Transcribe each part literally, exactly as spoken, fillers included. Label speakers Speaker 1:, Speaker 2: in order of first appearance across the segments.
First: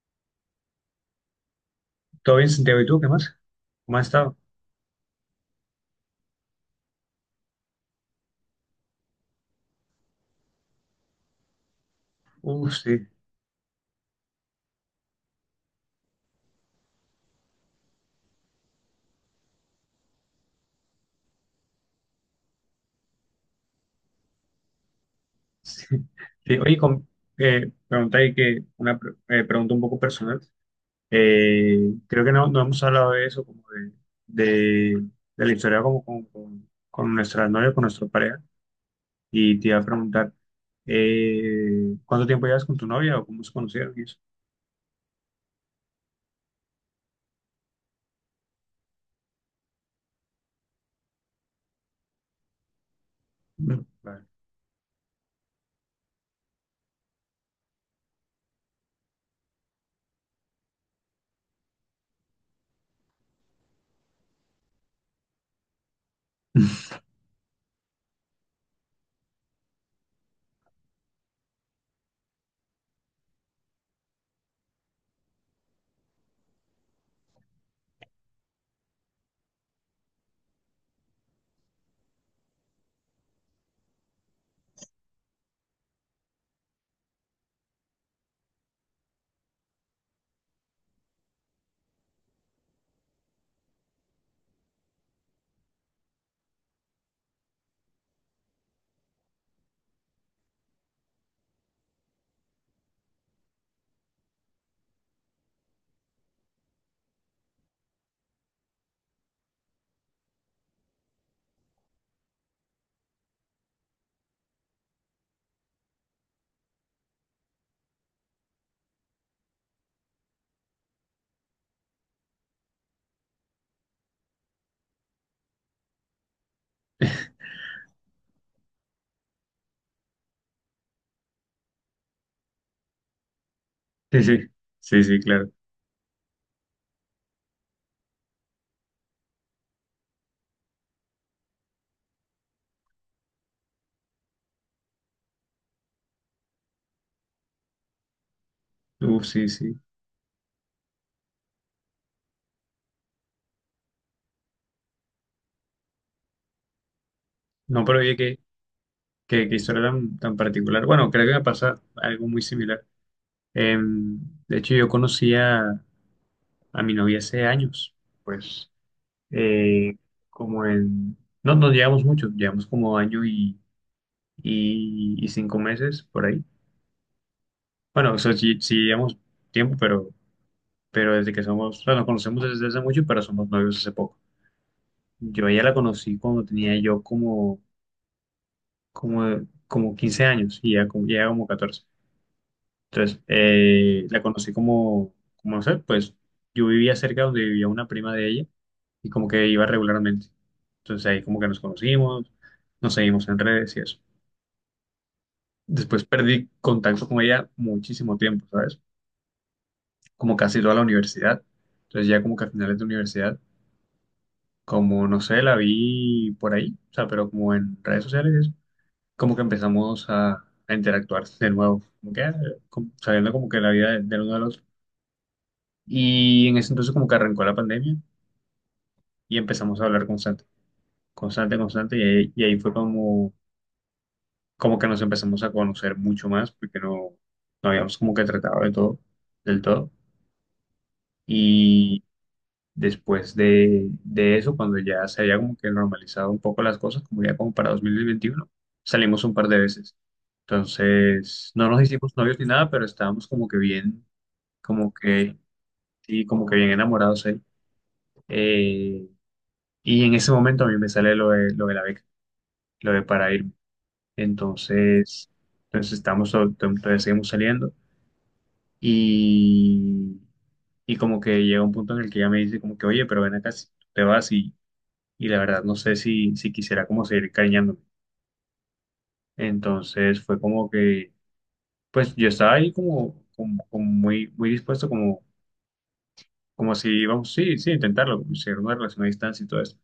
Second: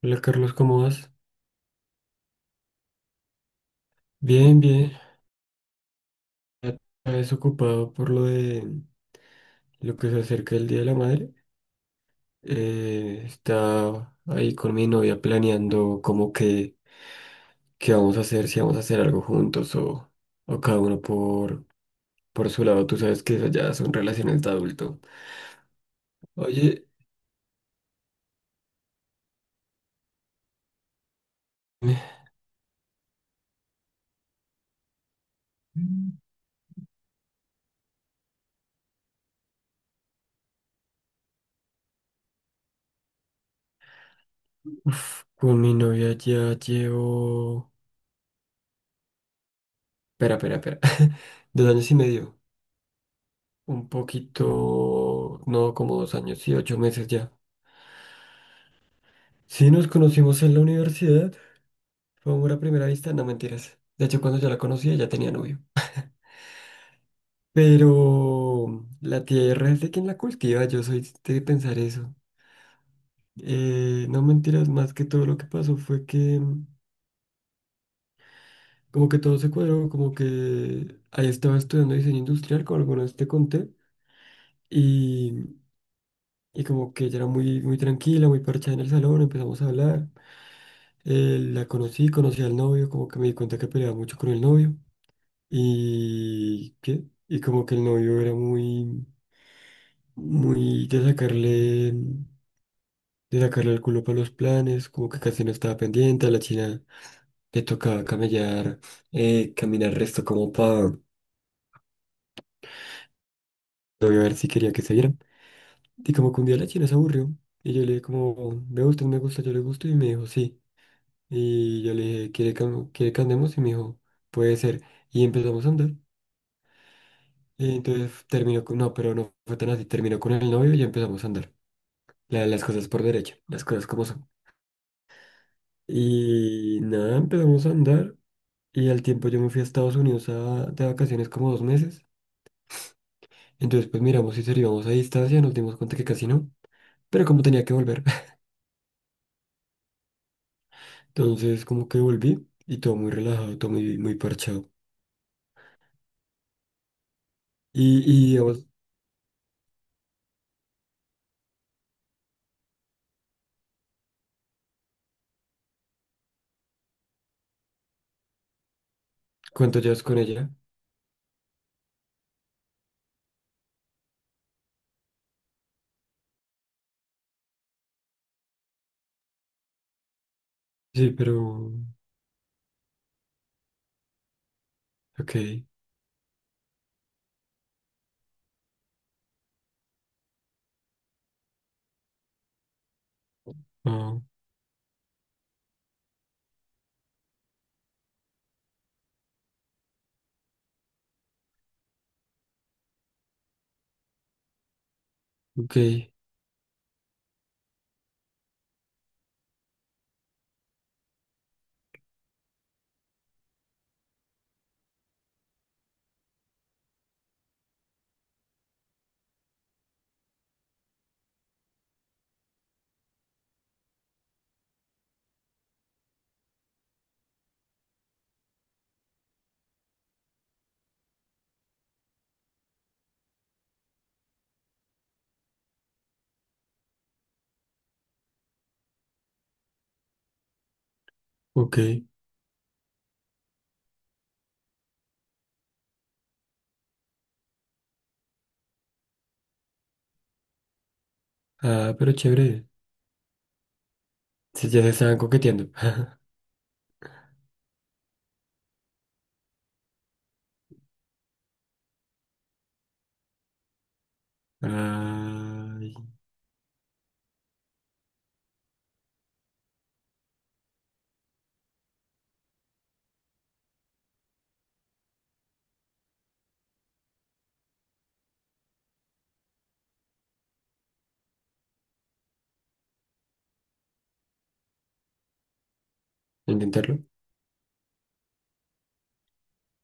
Speaker 1: Hola Carlos, ¿cómo vas?
Speaker 2: Todo bien, Santiago, ¿y tú qué más? ¿Cómo has estado?
Speaker 1: Bien, bien. Ya desocupado por lo de lo que se acerca el Día de la Madre.
Speaker 2: Uh, sí,
Speaker 1: Eh, está ahí con mi novia planeando como que qué vamos a hacer, si vamos a hacer algo juntos o, o cada uno por, por su lado. Tú sabes que esas ya son relaciones de adulto.
Speaker 2: sí. Sí, oye,
Speaker 1: Oye,
Speaker 2: con, eh, pregunta ahí que una pre- eh, pregunta un poco personal. Eh, creo que no, no hemos hablado de eso, como de, de, de la historia como
Speaker 1: Mm.
Speaker 2: con, con, con nuestra novia, con nuestra pareja. Y te iba a preguntar, eh, ¿cuánto tiempo llevas con tu novia o cómo se conocieron y eso?
Speaker 1: Uf, con mi novia ya llevo... Espera, espera, espera. Dos años y medio.
Speaker 2: Mm,
Speaker 1: Un
Speaker 2: vale.
Speaker 1: poquito... No, como dos años y ocho meses ya. Sí, nos conocimos en la universidad. Fue amor a primera vista, no mentiras. De hecho, cuando yo la conocía ya tenía novio. Pero la tierra es de quien la cultiva, yo soy de pensar eso. Eh, no mentiras, más que todo lo que pasó fue que mm, como que todo se cuadró, como que ahí estaba estudiando diseño industrial, como alguna vez te conté, y, y como que ella era muy, muy tranquila, muy parchada en el salón, empezamos a hablar. Eh, la conocí, conocí al novio, como que me di cuenta que peleaba mucho con el novio. Y que, y como que el novio era muy, muy, de sacarle, de sacarle el culo para los planes, como que casi no estaba pendiente, a la china le tocaba camellar, eh, caminar resto como para novio a ver si quería que se vieran. Y como que un día la china se aburrió, y yo le dije como, me gusta, me gusta, yo le gusto, y me dijo sí. Y yo le dije, ¿quiere que, am- quiere que andemos? Y me dijo, puede ser. Y empezamos a andar. Y entonces terminó con, no, pero no fue tan así, terminó con el novio y ya empezamos a andar. La- las cosas por derecho, las cosas como
Speaker 2: Sí,
Speaker 1: son.
Speaker 2: sí, sí, sí, claro.
Speaker 1: Y nada, empezamos a andar y al tiempo yo me fui a Estados Unidos a- de vacaciones como dos meses. Entonces pues miramos si seríamos a distancia, nos dimos cuenta que casi no, pero como tenía que volver,
Speaker 2: Uf, sí, sí.
Speaker 1: entonces como que volví y todo muy relajado, todo muy, muy parchado.
Speaker 2: No, pero
Speaker 1: Y,
Speaker 2: oye,
Speaker 1: y
Speaker 2: qué,
Speaker 1: digamos,
Speaker 2: qué, qué historia tan, tan particular. Bueno, creo que me pasa algo muy similar. Em, de hecho, yo conocí a, a mi novia hace años, pues
Speaker 1: ¿cuánto
Speaker 2: eh,
Speaker 1: llevas con ella?
Speaker 2: como en... No, no llevamos mucho, llevamos como año y, y, y cinco meses por ahí. Bueno, eso sí, sí llevamos tiempo, pero,
Speaker 1: Sí,
Speaker 2: pero desde que
Speaker 1: pero...
Speaker 2: somos, o sea, nos conocemos desde hace mucho, pero somos novios hace poco.
Speaker 1: Ok,
Speaker 2: Yo a ella la conocí cuando tenía yo como, como, como quince años y ya como, ya como catorce. Entonces, eh,
Speaker 1: ah,
Speaker 2: la conocí como, como, no sé, pues yo vivía cerca donde vivía una prima de ella y como que iba regularmente. Entonces ahí como que nos conocimos, nos seguimos en redes y eso.
Speaker 1: ok,
Speaker 2: Después perdí contacto con ella muchísimo tiempo, ¿sabes? Como casi toda la universidad. Entonces ya como que a finales de universidad, como no sé, la vi por ahí, o sea, pero como en redes sociales, y eso, como que empezamos a, a interactuar de nuevo, como que ah, como- sabiendo como que la vida de- del uno del otro. Y en ese entonces como que arrancó la pandemia y empezamos a hablar constante, constante, constante. Y ahí, y ahí fue como, como que nos empezamos a conocer mucho más porque no, no habíamos como que tratado de todo, del todo.
Speaker 1: ok.
Speaker 2: Y después de, de eso, cuando ya se había como que normalizado un poco las cosas, como ya como para dos mil veintiuno salimos un par de veces. Entonces, no nos
Speaker 1: Ah, pero
Speaker 2: hicimos novios ni
Speaker 1: chévere.
Speaker 2: nada, pero estábamos como que bien,
Speaker 1: Sí, ya se
Speaker 2: como
Speaker 1: estaban
Speaker 2: que,
Speaker 1: coqueteando.
Speaker 2: sí, como que bien enamorados ahí. Eh, Y en ese momento a mí me sale lo de, lo de la beca, lo de para irme. Entonces,
Speaker 1: Ah,
Speaker 2: entonces estamos, to- to- todavía seguimos saliendo y, y como que llega un punto en el que ella me dice como que, oye, pero ven acá, si tú te vas y, y la verdad no sé si, si quisiera como seguir cariñándome. Entonces fue como que, pues yo estaba ahí como, como, como muy, muy dispuesto, como, como si
Speaker 1: intentarlo.
Speaker 2: íbamos, sí, sí, intentarlo, como si era una relación a distancia y todo eso.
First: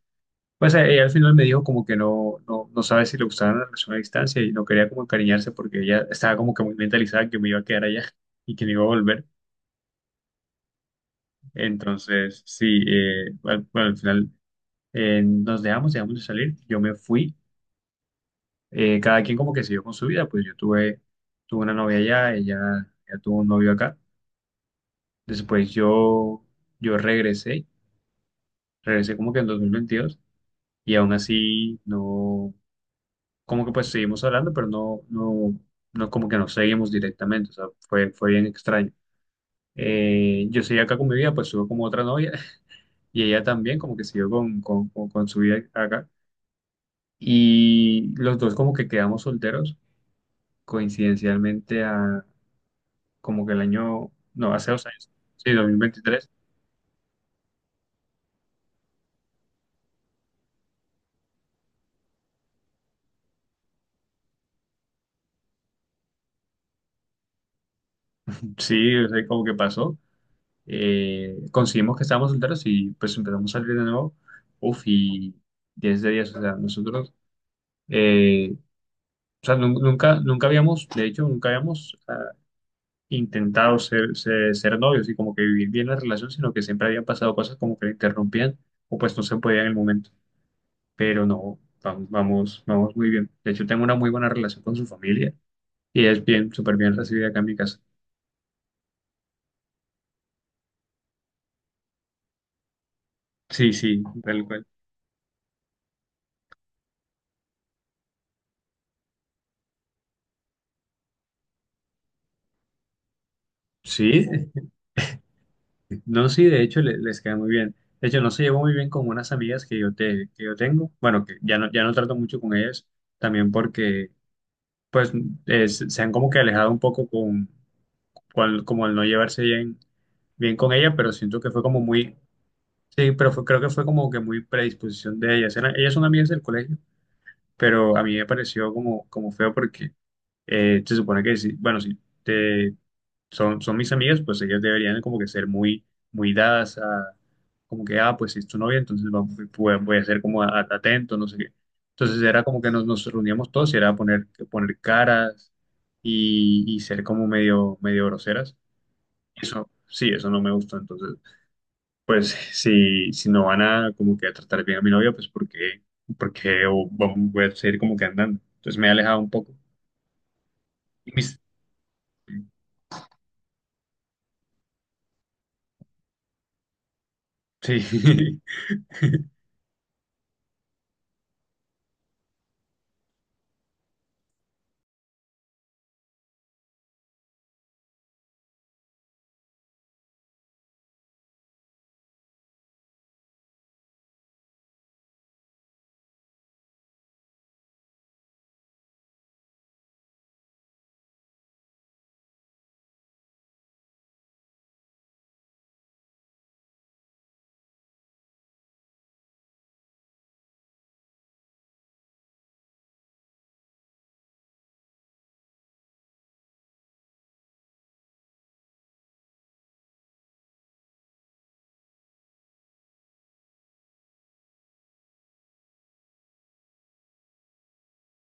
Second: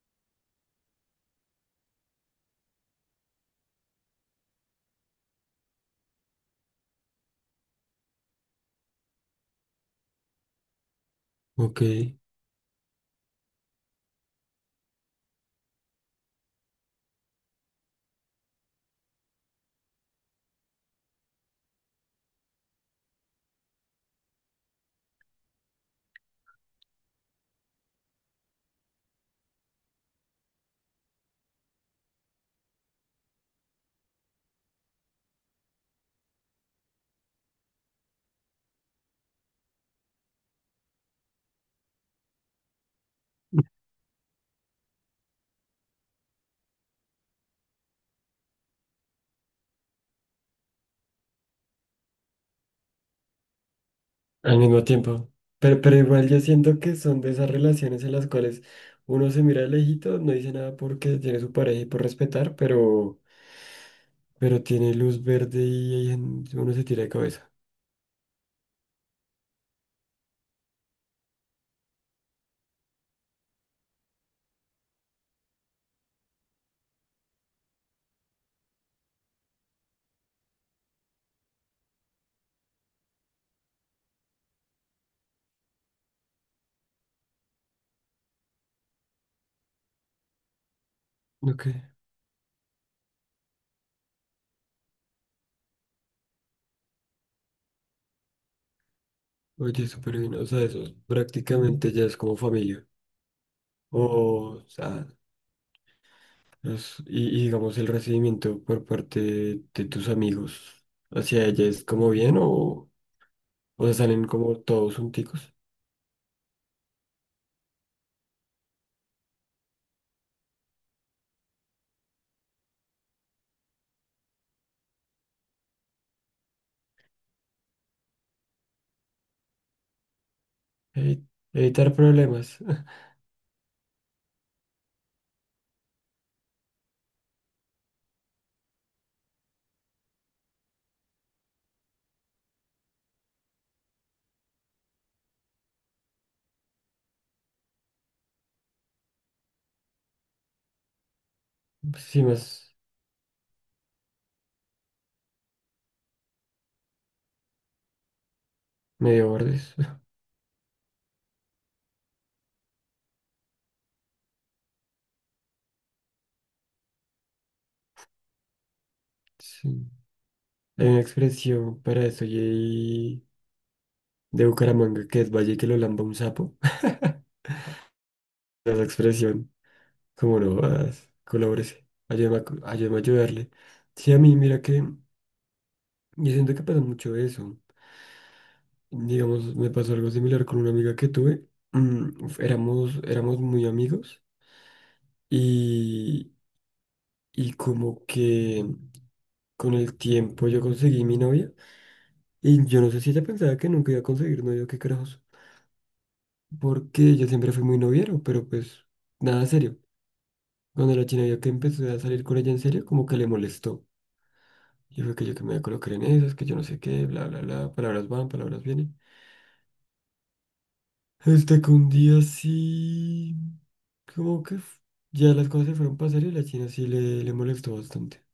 Speaker 2: Pues eh, ella al final me dijo como que no, no, no sabe si le gustaba la relación a distancia y no quería como encariñarse porque ella estaba como que muy mentalizada que me iba a quedar allá y que no iba a volver.
Speaker 1: Ok.
Speaker 2: Entonces, sí, eh, al, bueno, al final eh, nos dejamos, dejamos de salir, yo me fui, eh, cada quien como que siguió con su vida, pues yo tuve, tuve una novia allá, ella, ella tuvo un novio acá. Después yo, yo regresé, regresé como que en dos mil veintidós y aún así no como que pues seguimos hablando, pero no, no, no como que nos seguimos directamente, o sea, fue, fue bien extraño. Eh, yo seguí acá con mi vida, pues estuve como otra novia y ella también como que siguió con, con, con, con su vida acá. Y los dos como que quedamos solteros coincidencialmente a como que el año, no,
Speaker 1: Al
Speaker 2: hace
Speaker 1: mismo
Speaker 2: dos años,
Speaker 1: tiempo.
Speaker 2: sí, dos mil
Speaker 1: Pero, pero igual
Speaker 2: veintitrés.
Speaker 1: yo siento que son de esas relaciones en las cuales uno se mira de lejito, no dice nada porque tiene su pareja y por respetar, pero, pero tiene luz verde y ahí en- uno se tira de cabeza.
Speaker 2: Sí, o sea, como que pasó. Eh, conseguimos que estábamos solteros y pues empezamos a salir de nuevo. Uf, y diez de diez, o sea, nosotros... Eh, o sea, nun- nunca, nunca habíamos, de hecho, nunca habíamos ah, intentado ser, ser, ser novios y como que vivir bien la relación, sino que siempre habían pasado cosas como que la interrumpían o pues no se podía en el momento. Pero no,
Speaker 1: Ok,
Speaker 2: vamos, vamos, vamos muy bien. De hecho, tengo una muy buena relación con su familia y es bien, súper bien recibida acá en mi casa.
Speaker 1: oye, súper bien. O sea, eso prácticamente ya es como familia.
Speaker 2: Sí, sí, tal
Speaker 1: O,
Speaker 2: cual.
Speaker 1: sea, los- y, y digamos el recibimiento por parte de de tus amigos hacia ella es como bien o, o sea, salen
Speaker 2: Sí,
Speaker 1: como todos junticos.
Speaker 2: no, sí, de hecho le- les queda muy bien. De hecho, no se llevó muy bien con unas amigas que yo, te, que yo tengo. Bueno, que ya no, ya no trato mucho con ellas, también porque pues eh, se se han como que alejado un poco con, con- como el no llevarse bien, bien con ella, pero
Speaker 1: Evi-
Speaker 2: siento que fue como
Speaker 1: Evitar
Speaker 2: muy,
Speaker 1: problemas.
Speaker 2: sí, pero fue- creo que fue como que muy predisposición de ella. Era- Ellas son amigas del colegio, pero a mí me pareció como, como feo porque eh, se supone que sí, bueno, sí, son, son mis amigas, pues ellas deberían como que ser muy, muy dadas a, como que, ah, pues si es tu novia, entonces va- voy, voy a ser como a- atento, no sé qué. Entonces
Speaker 1: Sí,
Speaker 2: era como
Speaker 1: más.
Speaker 2: que nos, nos reuníamos todos y era poner, poner caras y, y ser como medio, medio groseras.
Speaker 1: Medio
Speaker 2: Eso,
Speaker 1: bordes.
Speaker 2: sí, eso no me gustó. Entonces, pues si, si no van a como que a tratar bien a mi novia, pues porque, porque voy a seguir como que andando. Entonces me he alejado un poco.
Speaker 1: Sí. Hay una
Speaker 2: Y mis-
Speaker 1: expresión para eso y hay de Bucaramanga, que es Valle, que lo lamba un sapo.
Speaker 2: sí.
Speaker 1: Esa expresión, como no vas, colabórese, ayúdame a, co- ayúdame a ayudarle. Sí, a mí, mira que yo siento que pasa mucho eso. Digamos, me pasó algo similar con una amiga que tuve. Mm, uf, éramos, éramos muy amigos y, y como que con el tiempo yo conseguí mi novia y yo no sé si ella pensaba que nunca iba a conseguir novia, qué carajos. Porque yo siempre fui muy noviero, pero pues nada serio. Cuando la china vio que empecé a salir con ella en serio, como que le molestó. Y fue que yo que me voy a colocar en esas, que yo no sé qué, bla, bla, bla, palabras van, palabras vienen. Hasta que un día sí, como que f- ya las cosas se fueron para serio y la china sí le, le molestó bastante.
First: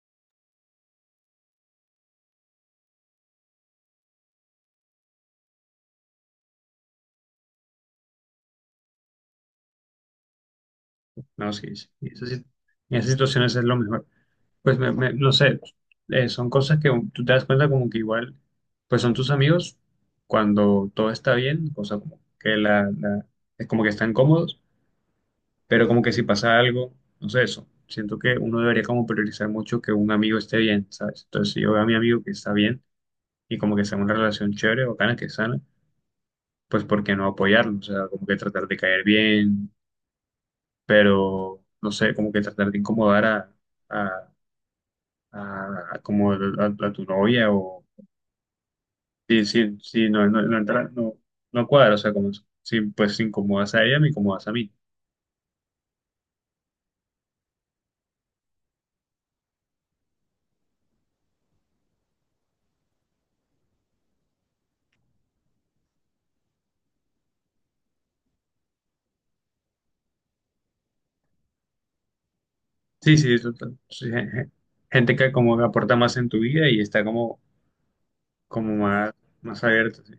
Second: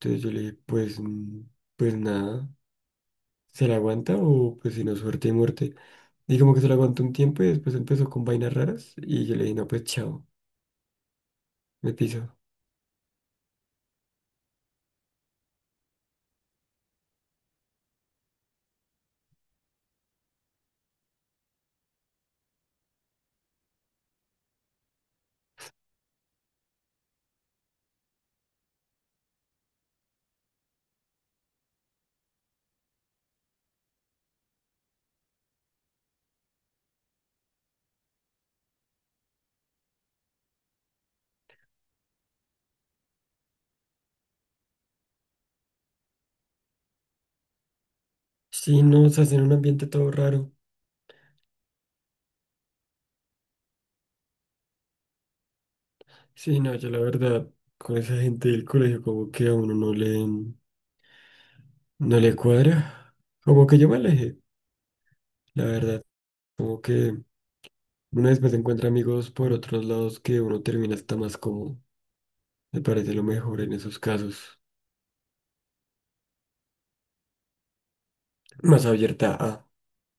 Speaker 1: Entonces yo le dije, pues, mm, pues nada, ¿se la aguanta o pues si no, suerte y muerte? Y como que se la aguantó un tiempo y después empezó con vainas raras y yo le dije, no, pues chao,
Speaker 2: No, sí, sí.
Speaker 1: me
Speaker 2: En
Speaker 1: piso.
Speaker 2: esas, sit- en esas situaciones es lo mejor. Pues me- me- no sé, eh, son cosas que tú te das cuenta como que igual, pues son tus amigos cuando todo está bien, o sea, como que la, la- es como que están cómodos, pero como que si pasa algo, no sé, eso. Siento que uno debería como priorizar mucho que un amigo esté bien, ¿sabes? Entonces, si yo veo a mi amigo que está bien y como que sea una relación chévere, bacana, que es sana, pues ¿por qué no apoyarlo? O sea, como que tratar de caer bien, pero no sé, como que tratar de incomodar a, a, a- a como el- a, a tu novia o
Speaker 1: Sí, no, se hace en
Speaker 2: sí,
Speaker 1: un
Speaker 2: sí,
Speaker 1: ambiente todo
Speaker 2: sí, no, no,
Speaker 1: raro.
Speaker 2: no entra, no, no cuadra, o sea, como si pues si incomodas a ella, me incomodas a mí.
Speaker 1: Sí, no, yo la verdad, con esa gente del colegio como que a uno no le, no le cuadra. Como que yo me alejé, la verdad. Como que uno después encuentra amigos por otros lados que uno termina hasta más cómodo. Me parece
Speaker 2: Sí,
Speaker 1: lo
Speaker 2: sí, eso
Speaker 1: mejor
Speaker 2: t-
Speaker 1: en esos
Speaker 2: sí, je- je-
Speaker 1: casos.
Speaker 2: gente que como que aporta más en tu vida y está como, como
Speaker 1: Más
Speaker 2: más,
Speaker 1: abierta
Speaker 2: más
Speaker 1: a...
Speaker 2: abierta, sí.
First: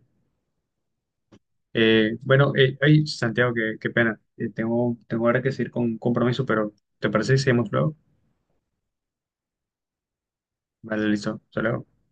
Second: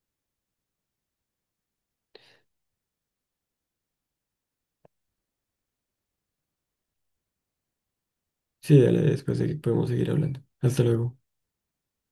Speaker 2: Eh, bueno, eh, ay, Santiago, qué, qué pena. Eh, tengo, tengo ahora que seguir con un compromiso, pero ¿te parece si seguimos luego?
Speaker 1: Sí, dale, después segui- podemos seguir hablando. Hasta
Speaker 2: Vale,
Speaker 1: luego.
Speaker 2: listo. Hasta luego.